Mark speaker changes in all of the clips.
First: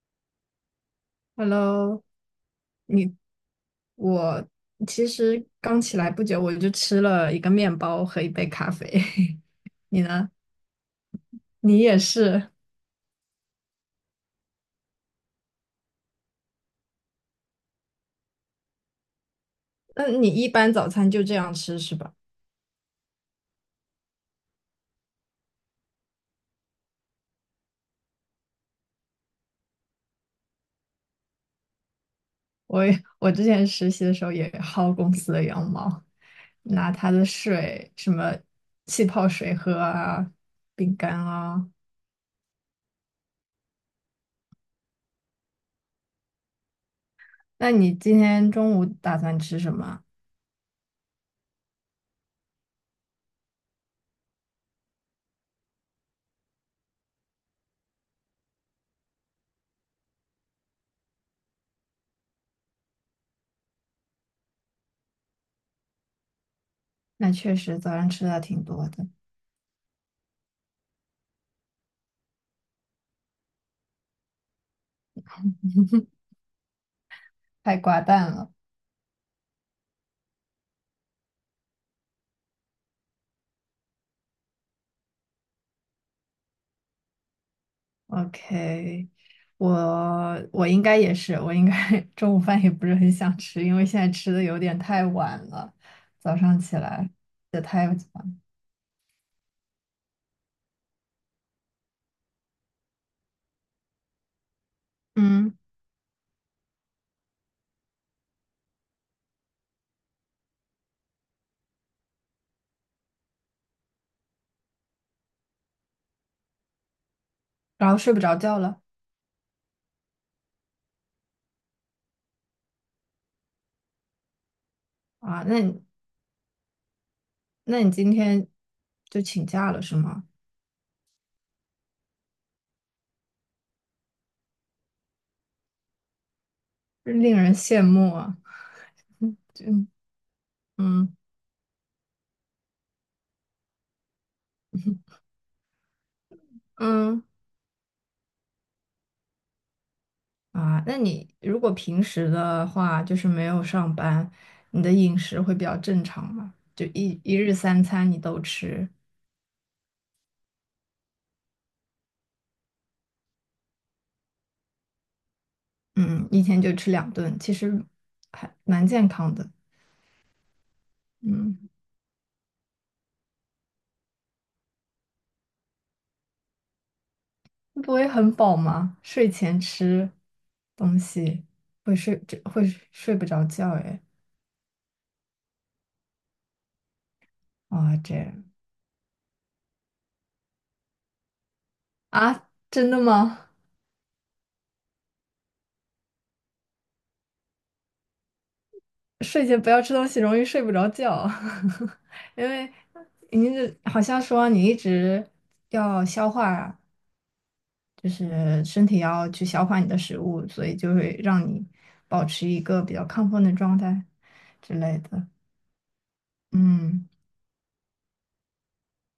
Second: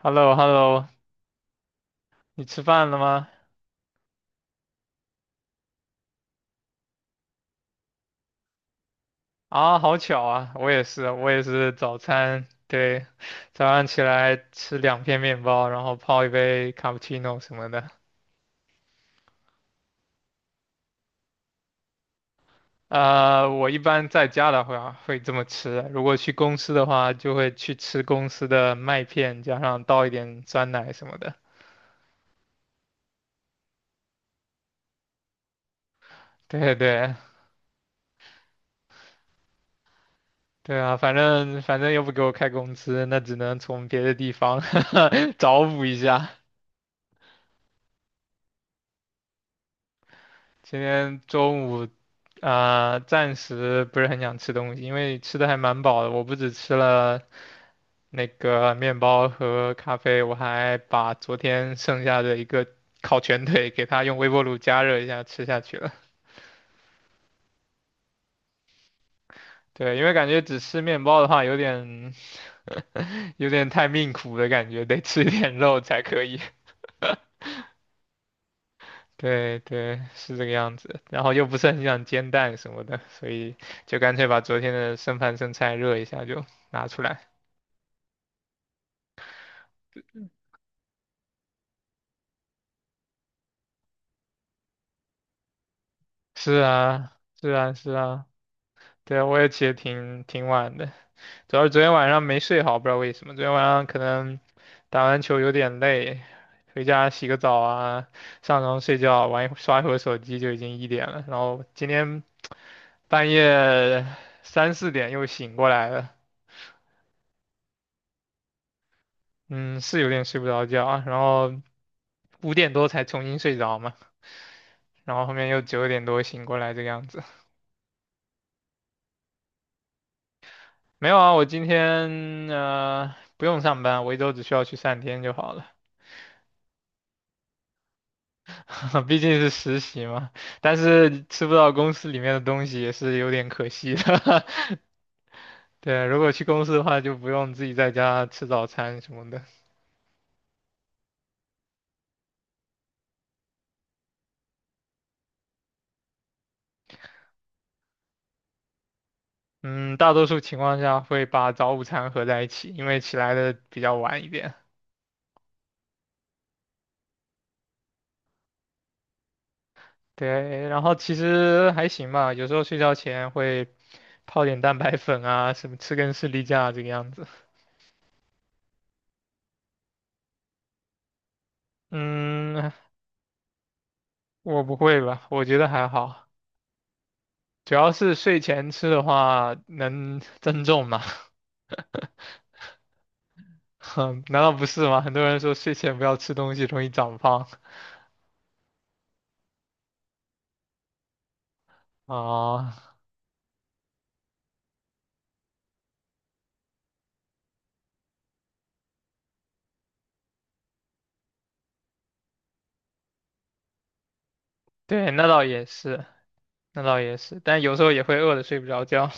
Speaker 1: h e l l o h e l l o
Speaker 2: Hello，
Speaker 1: 你吃饭了
Speaker 2: 你
Speaker 1: 吗？
Speaker 2: 我其实刚起来不久，我就吃了一个面包和一杯咖啡。
Speaker 1: 啊，好
Speaker 2: 你
Speaker 1: 巧
Speaker 2: 呢？
Speaker 1: 啊，我也是
Speaker 2: 你
Speaker 1: 早
Speaker 2: 也
Speaker 1: 餐，
Speaker 2: 是？
Speaker 1: 对，早上起来吃2片面包，然后泡一杯卡布奇诺什么的。
Speaker 2: 那你一般早餐就这样吃是吧？
Speaker 1: 我一般在家的话会这么吃，如果去公司的话，就会去吃公司的麦片，加上倒一点酸奶什么的。
Speaker 2: 我之前实习的时候也薅公司的羊毛，
Speaker 1: 对
Speaker 2: 拿他
Speaker 1: 对
Speaker 2: 的水什么气泡水喝啊，
Speaker 1: 对
Speaker 2: 饼
Speaker 1: 啊，
Speaker 2: 干
Speaker 1: 反正
Speaker 2: 啊。
Speaker 1: 反正又不给我开工资，那只能从别的地方 找补一下。
Speaker 2: 那你今天中午打算吃什么？
Speaker 1: 今天中午，暂时不是很想吃东西，因为吃的还蛮饱的。我不只吃了那个面包和咖啡，我还把昨天剩下的一个烤全腿给它用微波炉加热一下吃下去了。
Speaker 2: 那确实早上吃的挺多的，
Speaker 1: 对，因为感觉只吃面包的话，有点太命苦的感觉，得吃一点肉才可以。
Speaker 2: 太寡淡了。
Speaker 1: 对对，是这个样子。然后又不是很想煎蛋什么的，所以就干脆把昨天的剩饭剩菜热一下就拿出来。
Speaker 2: OK，我我应该也是，我应该 中午饭也不是很想吃，因为现在吃的有点太晚了，早
Speaker 1: 是
Speaker 2: 上起来
Speaker 1: 啊，是
Speaker 2: 也
Speaker 1: 啊，
Speaker 2: 太
Speaker 1: 是啊，
Speaker 2: 晚，
Speaker 1: 对，啊，我也起得挺晚的，主要是昨天晚上没睡好，不知道为什么，昨天晚上可能打完球有
Speaker 2: 嗯，
Speaker 1: 点累，回家洗个澡啊，上床睡觉，玩一会刷一会儿手机就已经一点了，然后今天半夜3、4点又醒过来了，
Speaker 2: 然后睡不着觉了
Speaker 1: 嗯，是有点睡不着觉啊，然后5点多才重新睡着嘛，然后后
Speaker 2: 啊。
Speaker 1: 面
Speaker 2: 那
Speaker 1: 又
Speaker 2: 你
Speaker 1: 9点多醒过来这个样子，
Speaker 2: 那你今天就请假了是吗？
Speaker 1: 没有啊，我今天不用上班，我1周只需要去3天就好了。
Speaker 2: 令人羡慕啊。
Speaker 1: 毕
Speaker 2: 嗯
Speaker 1: 竟是实
Speaker 2: 嗯
Speaker 1: 习嘛，但
Speaker 2: 嗯
Speaker 1: 是吃不到公司里面的东西也是有点可惜的。对，如果去公司的话，就
Speaker 2: 嗯
Speaker 1: 不用自己在家吃早餐什么的。
Speaker 2: 啊，那你如果平时的话，就是没有上班，你的饮食会比较正常吗？就一日三餐你都吃？
Speaker 1: 嗯，大多数情况下会把早午餐合在一起，因为起来的比较晚一点。
Speaker 2: 嗯，一天就吃两顿，其实还蛮健康的。
Speaker 1: 对，然后其
Speaker 2: 嗯，
Speaker 1: 实还行吧，有时候睡觉前会泡点蛋白粉啊，什么吃根士力架这个样子。
Speaker 2: 不会很饱吗？睡前吃东西会睡，这会
Speaker 1: 嗯，
Speaker 2: 睡不着觉哎。
Speaker 1: 我不会吧，我觉得还好，主要
Speaker 2: 啊，
Speaker 1: 是
Speaker 2: 这
Speaker 1: 睡
Speaker 2: 样
Speaker 1: 前吃的话能增重嘛。
Speaker 2: 啊，真的吗？
Speaker 1: 哼，难道不是吗？很多人说睡前不要吃东西，容易长胖。
Speaker 2: 睡前不要吃东西，容易睡不着觉，因为
Speaker 1: 啊、
Speaker 2: 您这好像说你一直要消化啊，就是身体要去消化你的食物，所以就会让你保持一个比较亢奋的状态之类
Speaker 1: 对，那
Speaker 2: 的。
Speaker 1: 倒也是，那倒
Speaker 2: 嗯。
Speaker 1: 也是，但有时候也会饿得睡不着觉。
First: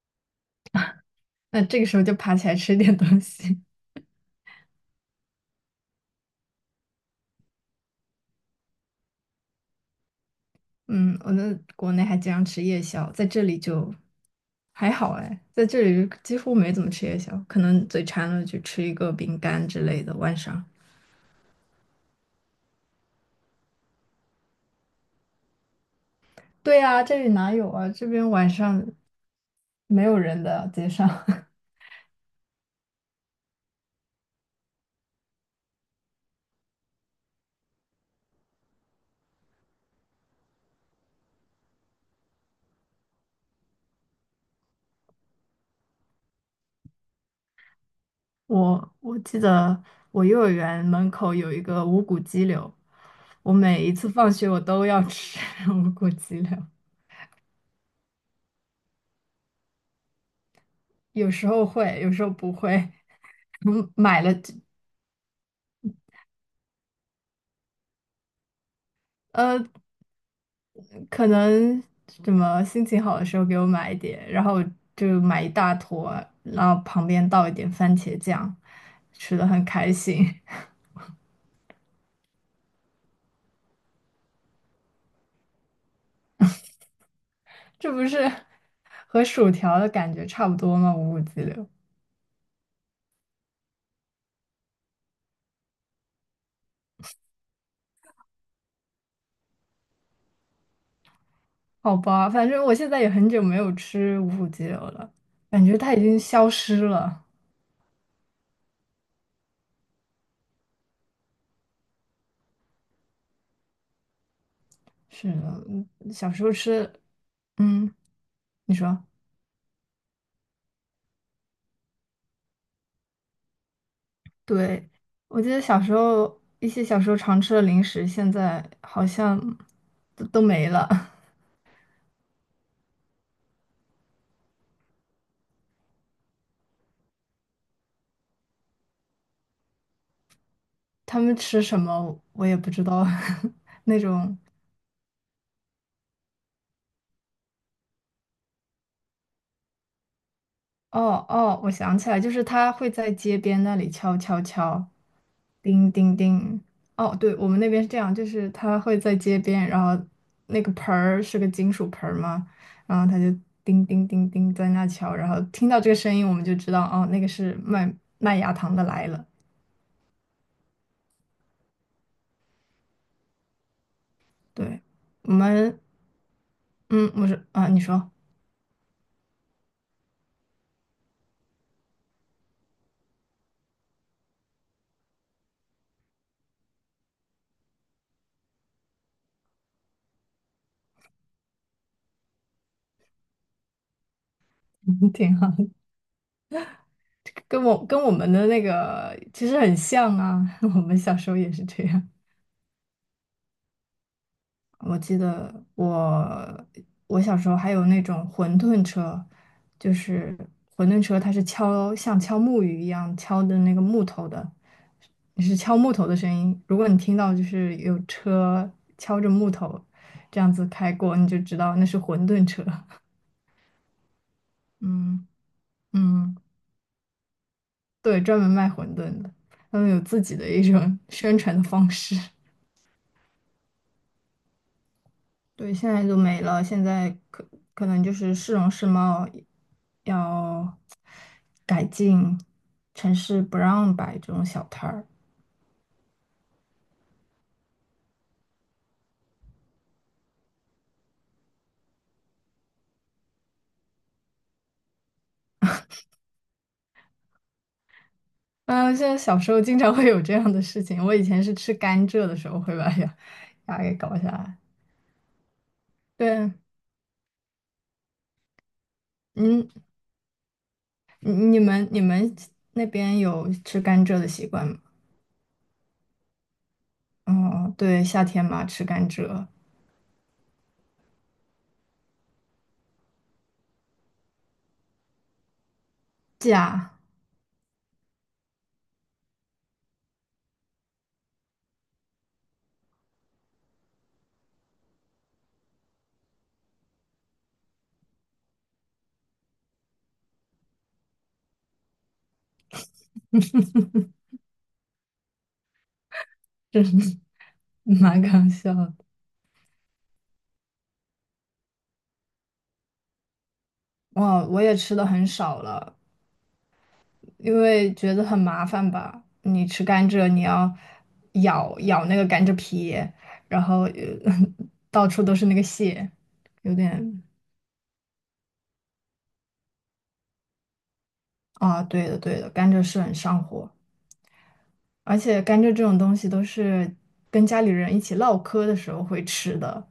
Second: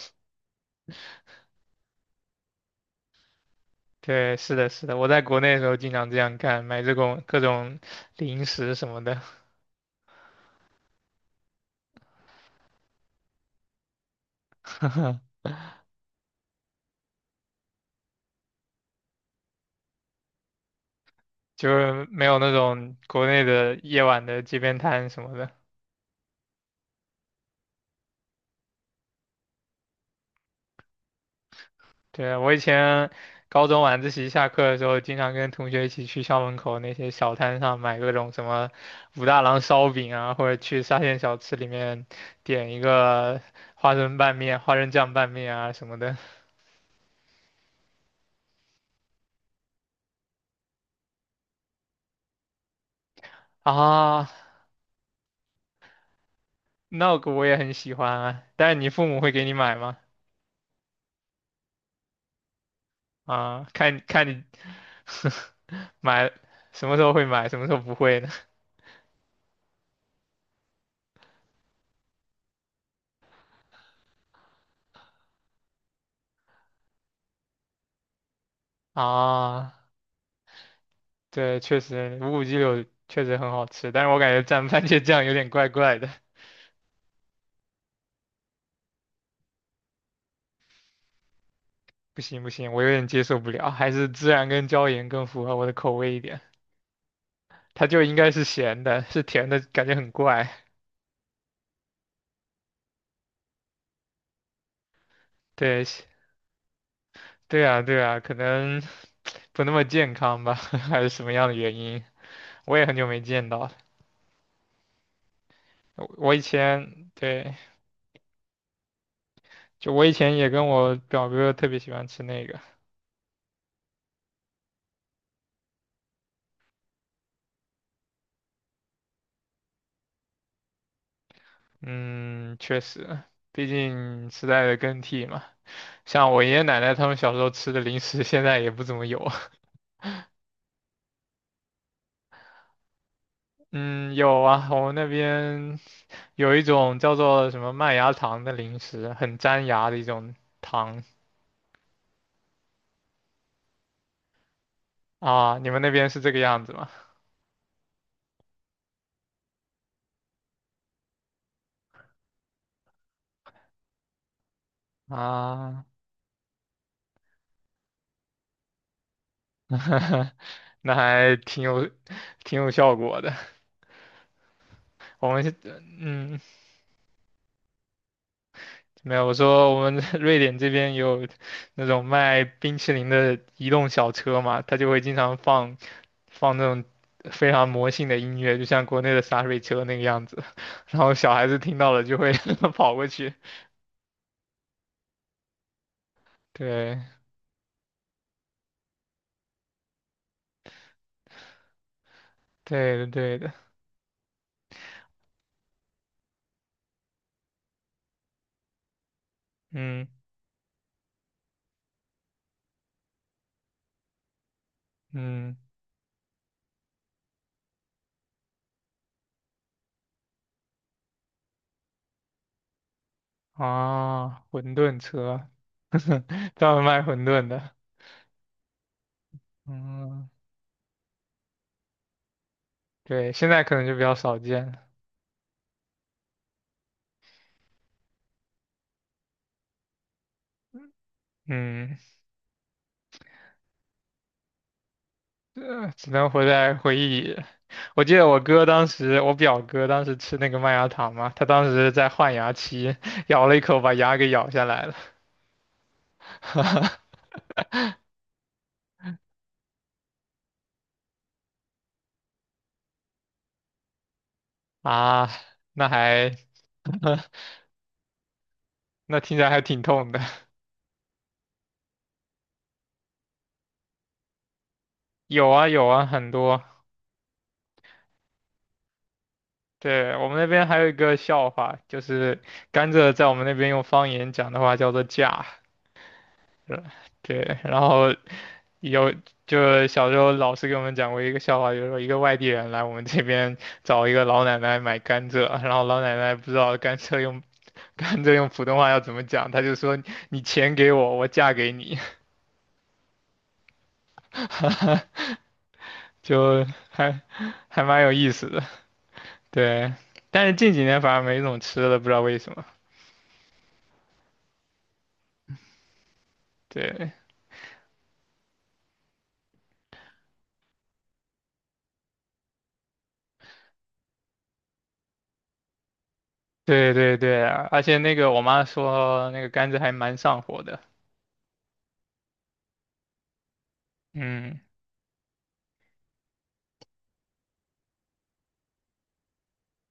Speaker 2: 那这个时候就爬起来吃点东西。
Speaker 1: 对，是的，是的，我在国内的时候经常这样干，买这种各种零食什么的，
Speaker 2: 嗯，我在国内还经常吃夜宵，在这里就还好哎，在这里就几乎没怎么吃夜宵，可能嘴馋了就吃一个饼干之类的。晚上，
Speaker 1: 就是没有那种国内的夜晚的街边摊什么的。
Speaker 2: 对啊，这里哪有啊？这边晚上没有人的街上。
Speaker 1: 对，我以前高中晚自习下课的时候，经常跟同学一起去校门口那些小摊上买各种什么武大郎烧饼啊，或者去沙县小吃里面点一个花生拌面、花生酱拌面啊什么的。
Speaker 2: 我记得我幼儿园门口有一个无骨鸡柳，我每一次
Speaker 1: 啊，
Speaker 2: 放学我都要吃 无骨鸡柳，
Speaker 1: 那个我也很喜欢啊。但是你父母会给你买吗？
Speaker 2: 有时候会，有时候不会，
Speaker 1: 啊，
Speaker 2: 嗯
Speaker 1: 看
Speaker 2: 买
Speaker 1: 看
Speaker 2: 了
Speaker 1: 你
Speaker 2: 就
Speaker 1: 买什么时候会买，什么时候不会呢？
Speaker 2: 呃，可能什么心情好的时候给我买一点，然后就买一大坨，然后旁边倒一点番茄酱，吃的很
Speaker 1: 啊，
Speaker 2: 开心。
Speaker 1: 对，确实无骨鸡柳确实很好吃，但是我感觉蘸番茄酱有点怪怪的。
Speaker 2: 这不是和薯条的感觉差不多吗？五谷鸡柳，
Speaker 1: 不行不行，我有点接受不了，还是孜然跟椒盐更符合我的口味一点。它就应该是咸的，是甜的感觉很怪。
Speaker 2: 好吧，反正我现在也很久没有吃五谷鸡柳了，感觉
Speaker 1: 对，
Speaker 2: 它已经消失了。
Speaker 1: 对啊对啊，可能不那么健康吧，还是什么样的原因？我也很久没见到了。
Speaker 2: 是的，嗯
Speaker 1: 我
Speaker 2: 小
Speaker 1: 我以
Speaker 2: 时候
Speaker 1: 前
Speaker 2: 吃
Speaker 1: 对，
Speaker 2: 嗯，你说，
Speaker 1: 就我以前也跟我表哥特别喜欢吃那个。
Speaker 2: 对。我记得小时候一些小时候常吃的零食，现在好像都没了。
Speaker 1: 嗯，确实，毕竟时代的更替嘛，像我爷爷奶奶他们小时候吃的零食，现在也不怎么有。
Speaker 2: 他们吃什么我也不知道，那
Speaker 1: 嗯，
Speaker 2: 种
Speaker 1: 有啊，我们那边有一种叫做什么麦芽糖的零食，很粘牙的一种糖
Speaker 2: 哦哦，我想起来，就是他会在街边那里敲敲敲，
Speaker 1: 啊。你们那
Speaker 2: 叮
Speaker 1: 边
Speaker 2: 叮
Speaker 1: 是这个
Speaker 2: 叮。
Speaker 1: 样子吗？
Speaker 2: 哦，对，我们那边是这样，就是他会在街边，然后那个盆儿是个金属盆儿嘛，然后他就叮叮叮叮在那敲，然后听到
Speaker 1: 啊，
Speaker 2: 这个声音我们就知道，哦，那个是卖麦芽糖的来了。
Speaker 1: 那还挺有效果的。
Speaker 2: 对，
Speaker 1: 我
Speaker 2: 我
Speaker 1: 们是，
Speaker 2: 们，
Speaker 1: 嗯，
Speaker 2: 嗯，我说啊，你说，
Speaker 1: 没有，我说我们 瑞典这边有那种卖冰淇淋的移动小车嘛，他就会经常放那种非常魔性的音乐，就像国内的洒水车那个样子，然后小孩子听到了就会 跑过去。
Speaker 2: 挺好。
Speaker 1: 对，
Speaker 2: 跟我们的那个其实很像啊，我们小时候也是这样。
Speaker 1: 对的，对的，
Speaker 2: 我记得我小时候还有那种馄饨车，就
Speaker 1: 嗯
Speaker 2: 是馄饨车，它是敲像敲木鱼一样敲的那个木头的，你
Speaker 1: 嗯，
Speaker 2: 是敲木头的声音。如果你听到就是有车敲着木头这样子开过，你就知道那是馄饨车。
Speaker 1: 啊，馄饨
Speaker 2: 嗯
Speaker 1: 车，
Speaker 2: 嗯，
Speaker 1: 专门卖馄饨的，
Speaker 2: 对，专门卖馄饨的，他们有自
Speaker 1: 嗯，
Speaker 2: 己的一种宣传的方式。
Speaker 1: 对，现在可能就比较少见
Speaker 2: 对，现在都没了，现在可能就是市容市貌要改
Speaker 1: 嗯。
Speaker 2: 进，城市不让摆这种小摊儿。
Speaker 1: 只能活在回忆里。我表哥当时吃那个麦芽糖嘛，他当时在换牙期，咬了一口把牙给咬下来了。
Speaker 2: 啊，现在小时候经常会有这样的事情，我以前是吃甘蔗的时候会把牙给搞下来。
Speaker 1: 啊，那还
Speaker 2: 对，
Speaker 1: 那听起来还
Speaker 2: 嗯，
Speaker 1: 挺
Speaker 2: 你
Speaker 1: 痛的。
Speaker 2: 你们你们那边有吃甘蔗的习惯吗？
Speaker 1: 有啊有啊，很多。
Speaker 2: 哦，对，夏天嘛，吃甘蔗，
Speaker 1: 对，我们那边还有一个笑话，就是甘蔗在我们那边用方言讲的话叫做"架"，是吧
Speaker 2: 假，
Speaker 1: 对，然后有，就小时候老师给我们讲过一个笑话，就是说一个外地人来我们这边找一个老奶奶买甘蔗，然后老奶奶不知道甘蔗用 甘蔗用普通话要怎么讲，她就说你钱给我，我嫁给你，就
Speaker 2: 真是
Speaker 1: 还还蛮有
Speaker 2: 蛮
Speaker 1: 意思
Speaker 2: 搞
Speaker 1: 的。
Speaker 2: 笑的。
Speaker 1: 对，但是近几年反而没怎么吃了，不知道为什么。
Speaker 2: 哇，我也吃的很少了，
Speaker 1: 对，
Speaker 2: 因为觉得很麻烦吧。你吃甘蔗，你要咬咬那个甘蔗皮，然后到处都是那个屑，有
Speaker 1: 对对
Speaker 2: 点
Speaker 1: 对啊，而且那个我妈说那个甘蔗还蛮上火的。
Speaker 2: 啊，对的对的，甘蔗是很上火，
Speaker 1: 嗯
Speaker 2: 而且甘蔗这种东西都是跟家里人一起唠嗑的时候会吃的。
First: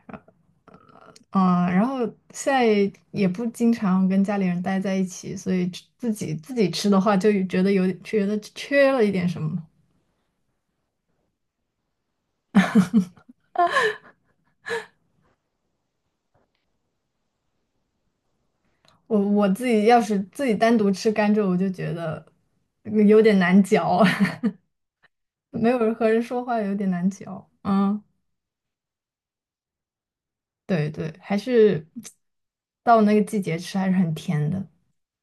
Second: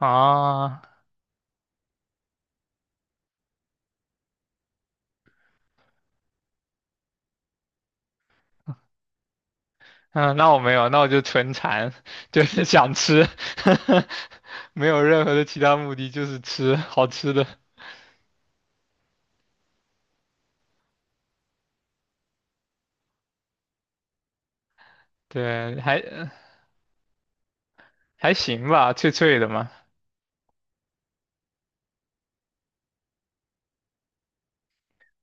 Speaker 1: 啊。
Speaker 2: 嗯，然后现在也不经常跟家里人待在一起，所以自己吃的话，就觉得有觉得缺了一点什么。
Speaker 1: 嗯，那我没有，那我就纯馋，就是想吃，没有任何的其他目的，就是吃好吃的。
Speaker 2: 我自己要是自己单独吃甘蔗，我就觉得有点难嚼，没
Speaker 1: 对，
Speaker 2: 有人
Speaker 1: 还
Speaker 2: 和人说话有点难嚼。嗯，
Speaker 1: 还行吧，脆脆的嘛。
Speaker 2: 对对，还是到那个季节吃还是很甜的。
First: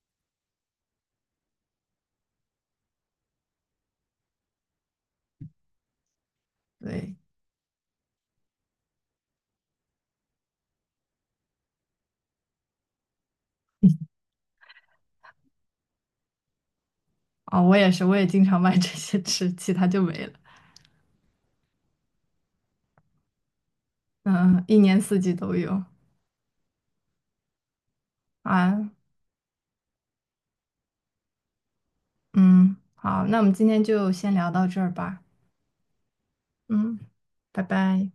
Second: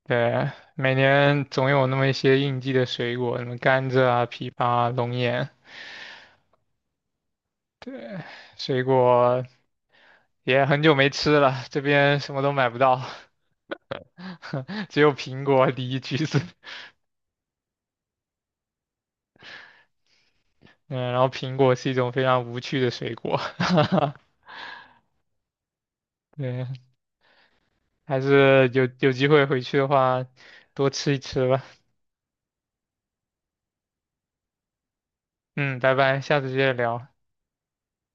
Speaker 1: 对，每年总有那么一些应季的水果，什么甘蔗啊、枇杷啊、龙眼，
Speaker 2: 对，
Speaker 1: 水果也很久没吃了，这边什么都买不到，只有苹果、梨、橘子。
Speaker 2: 啊、我也是，我也经常买 这些吃，其他就没了。
Speaker 1: 嗯，然后苹果是一种非常无趣的水果。
Speaker 2: 嗯，一年四季都有
Speaker 1: 对，还是有
Speaker 2: 啊。
Speaker 1: 有机会回去的话，多吃一吃吧。
Speaker 2: 嗯，好，那我们今天就先聊到这儿吧。
Speaker 1: 嗯，拜拜，下次接着
Speaker 2: 嗯，
Speaker 1: 聊。
Speaker 2: 拜拜。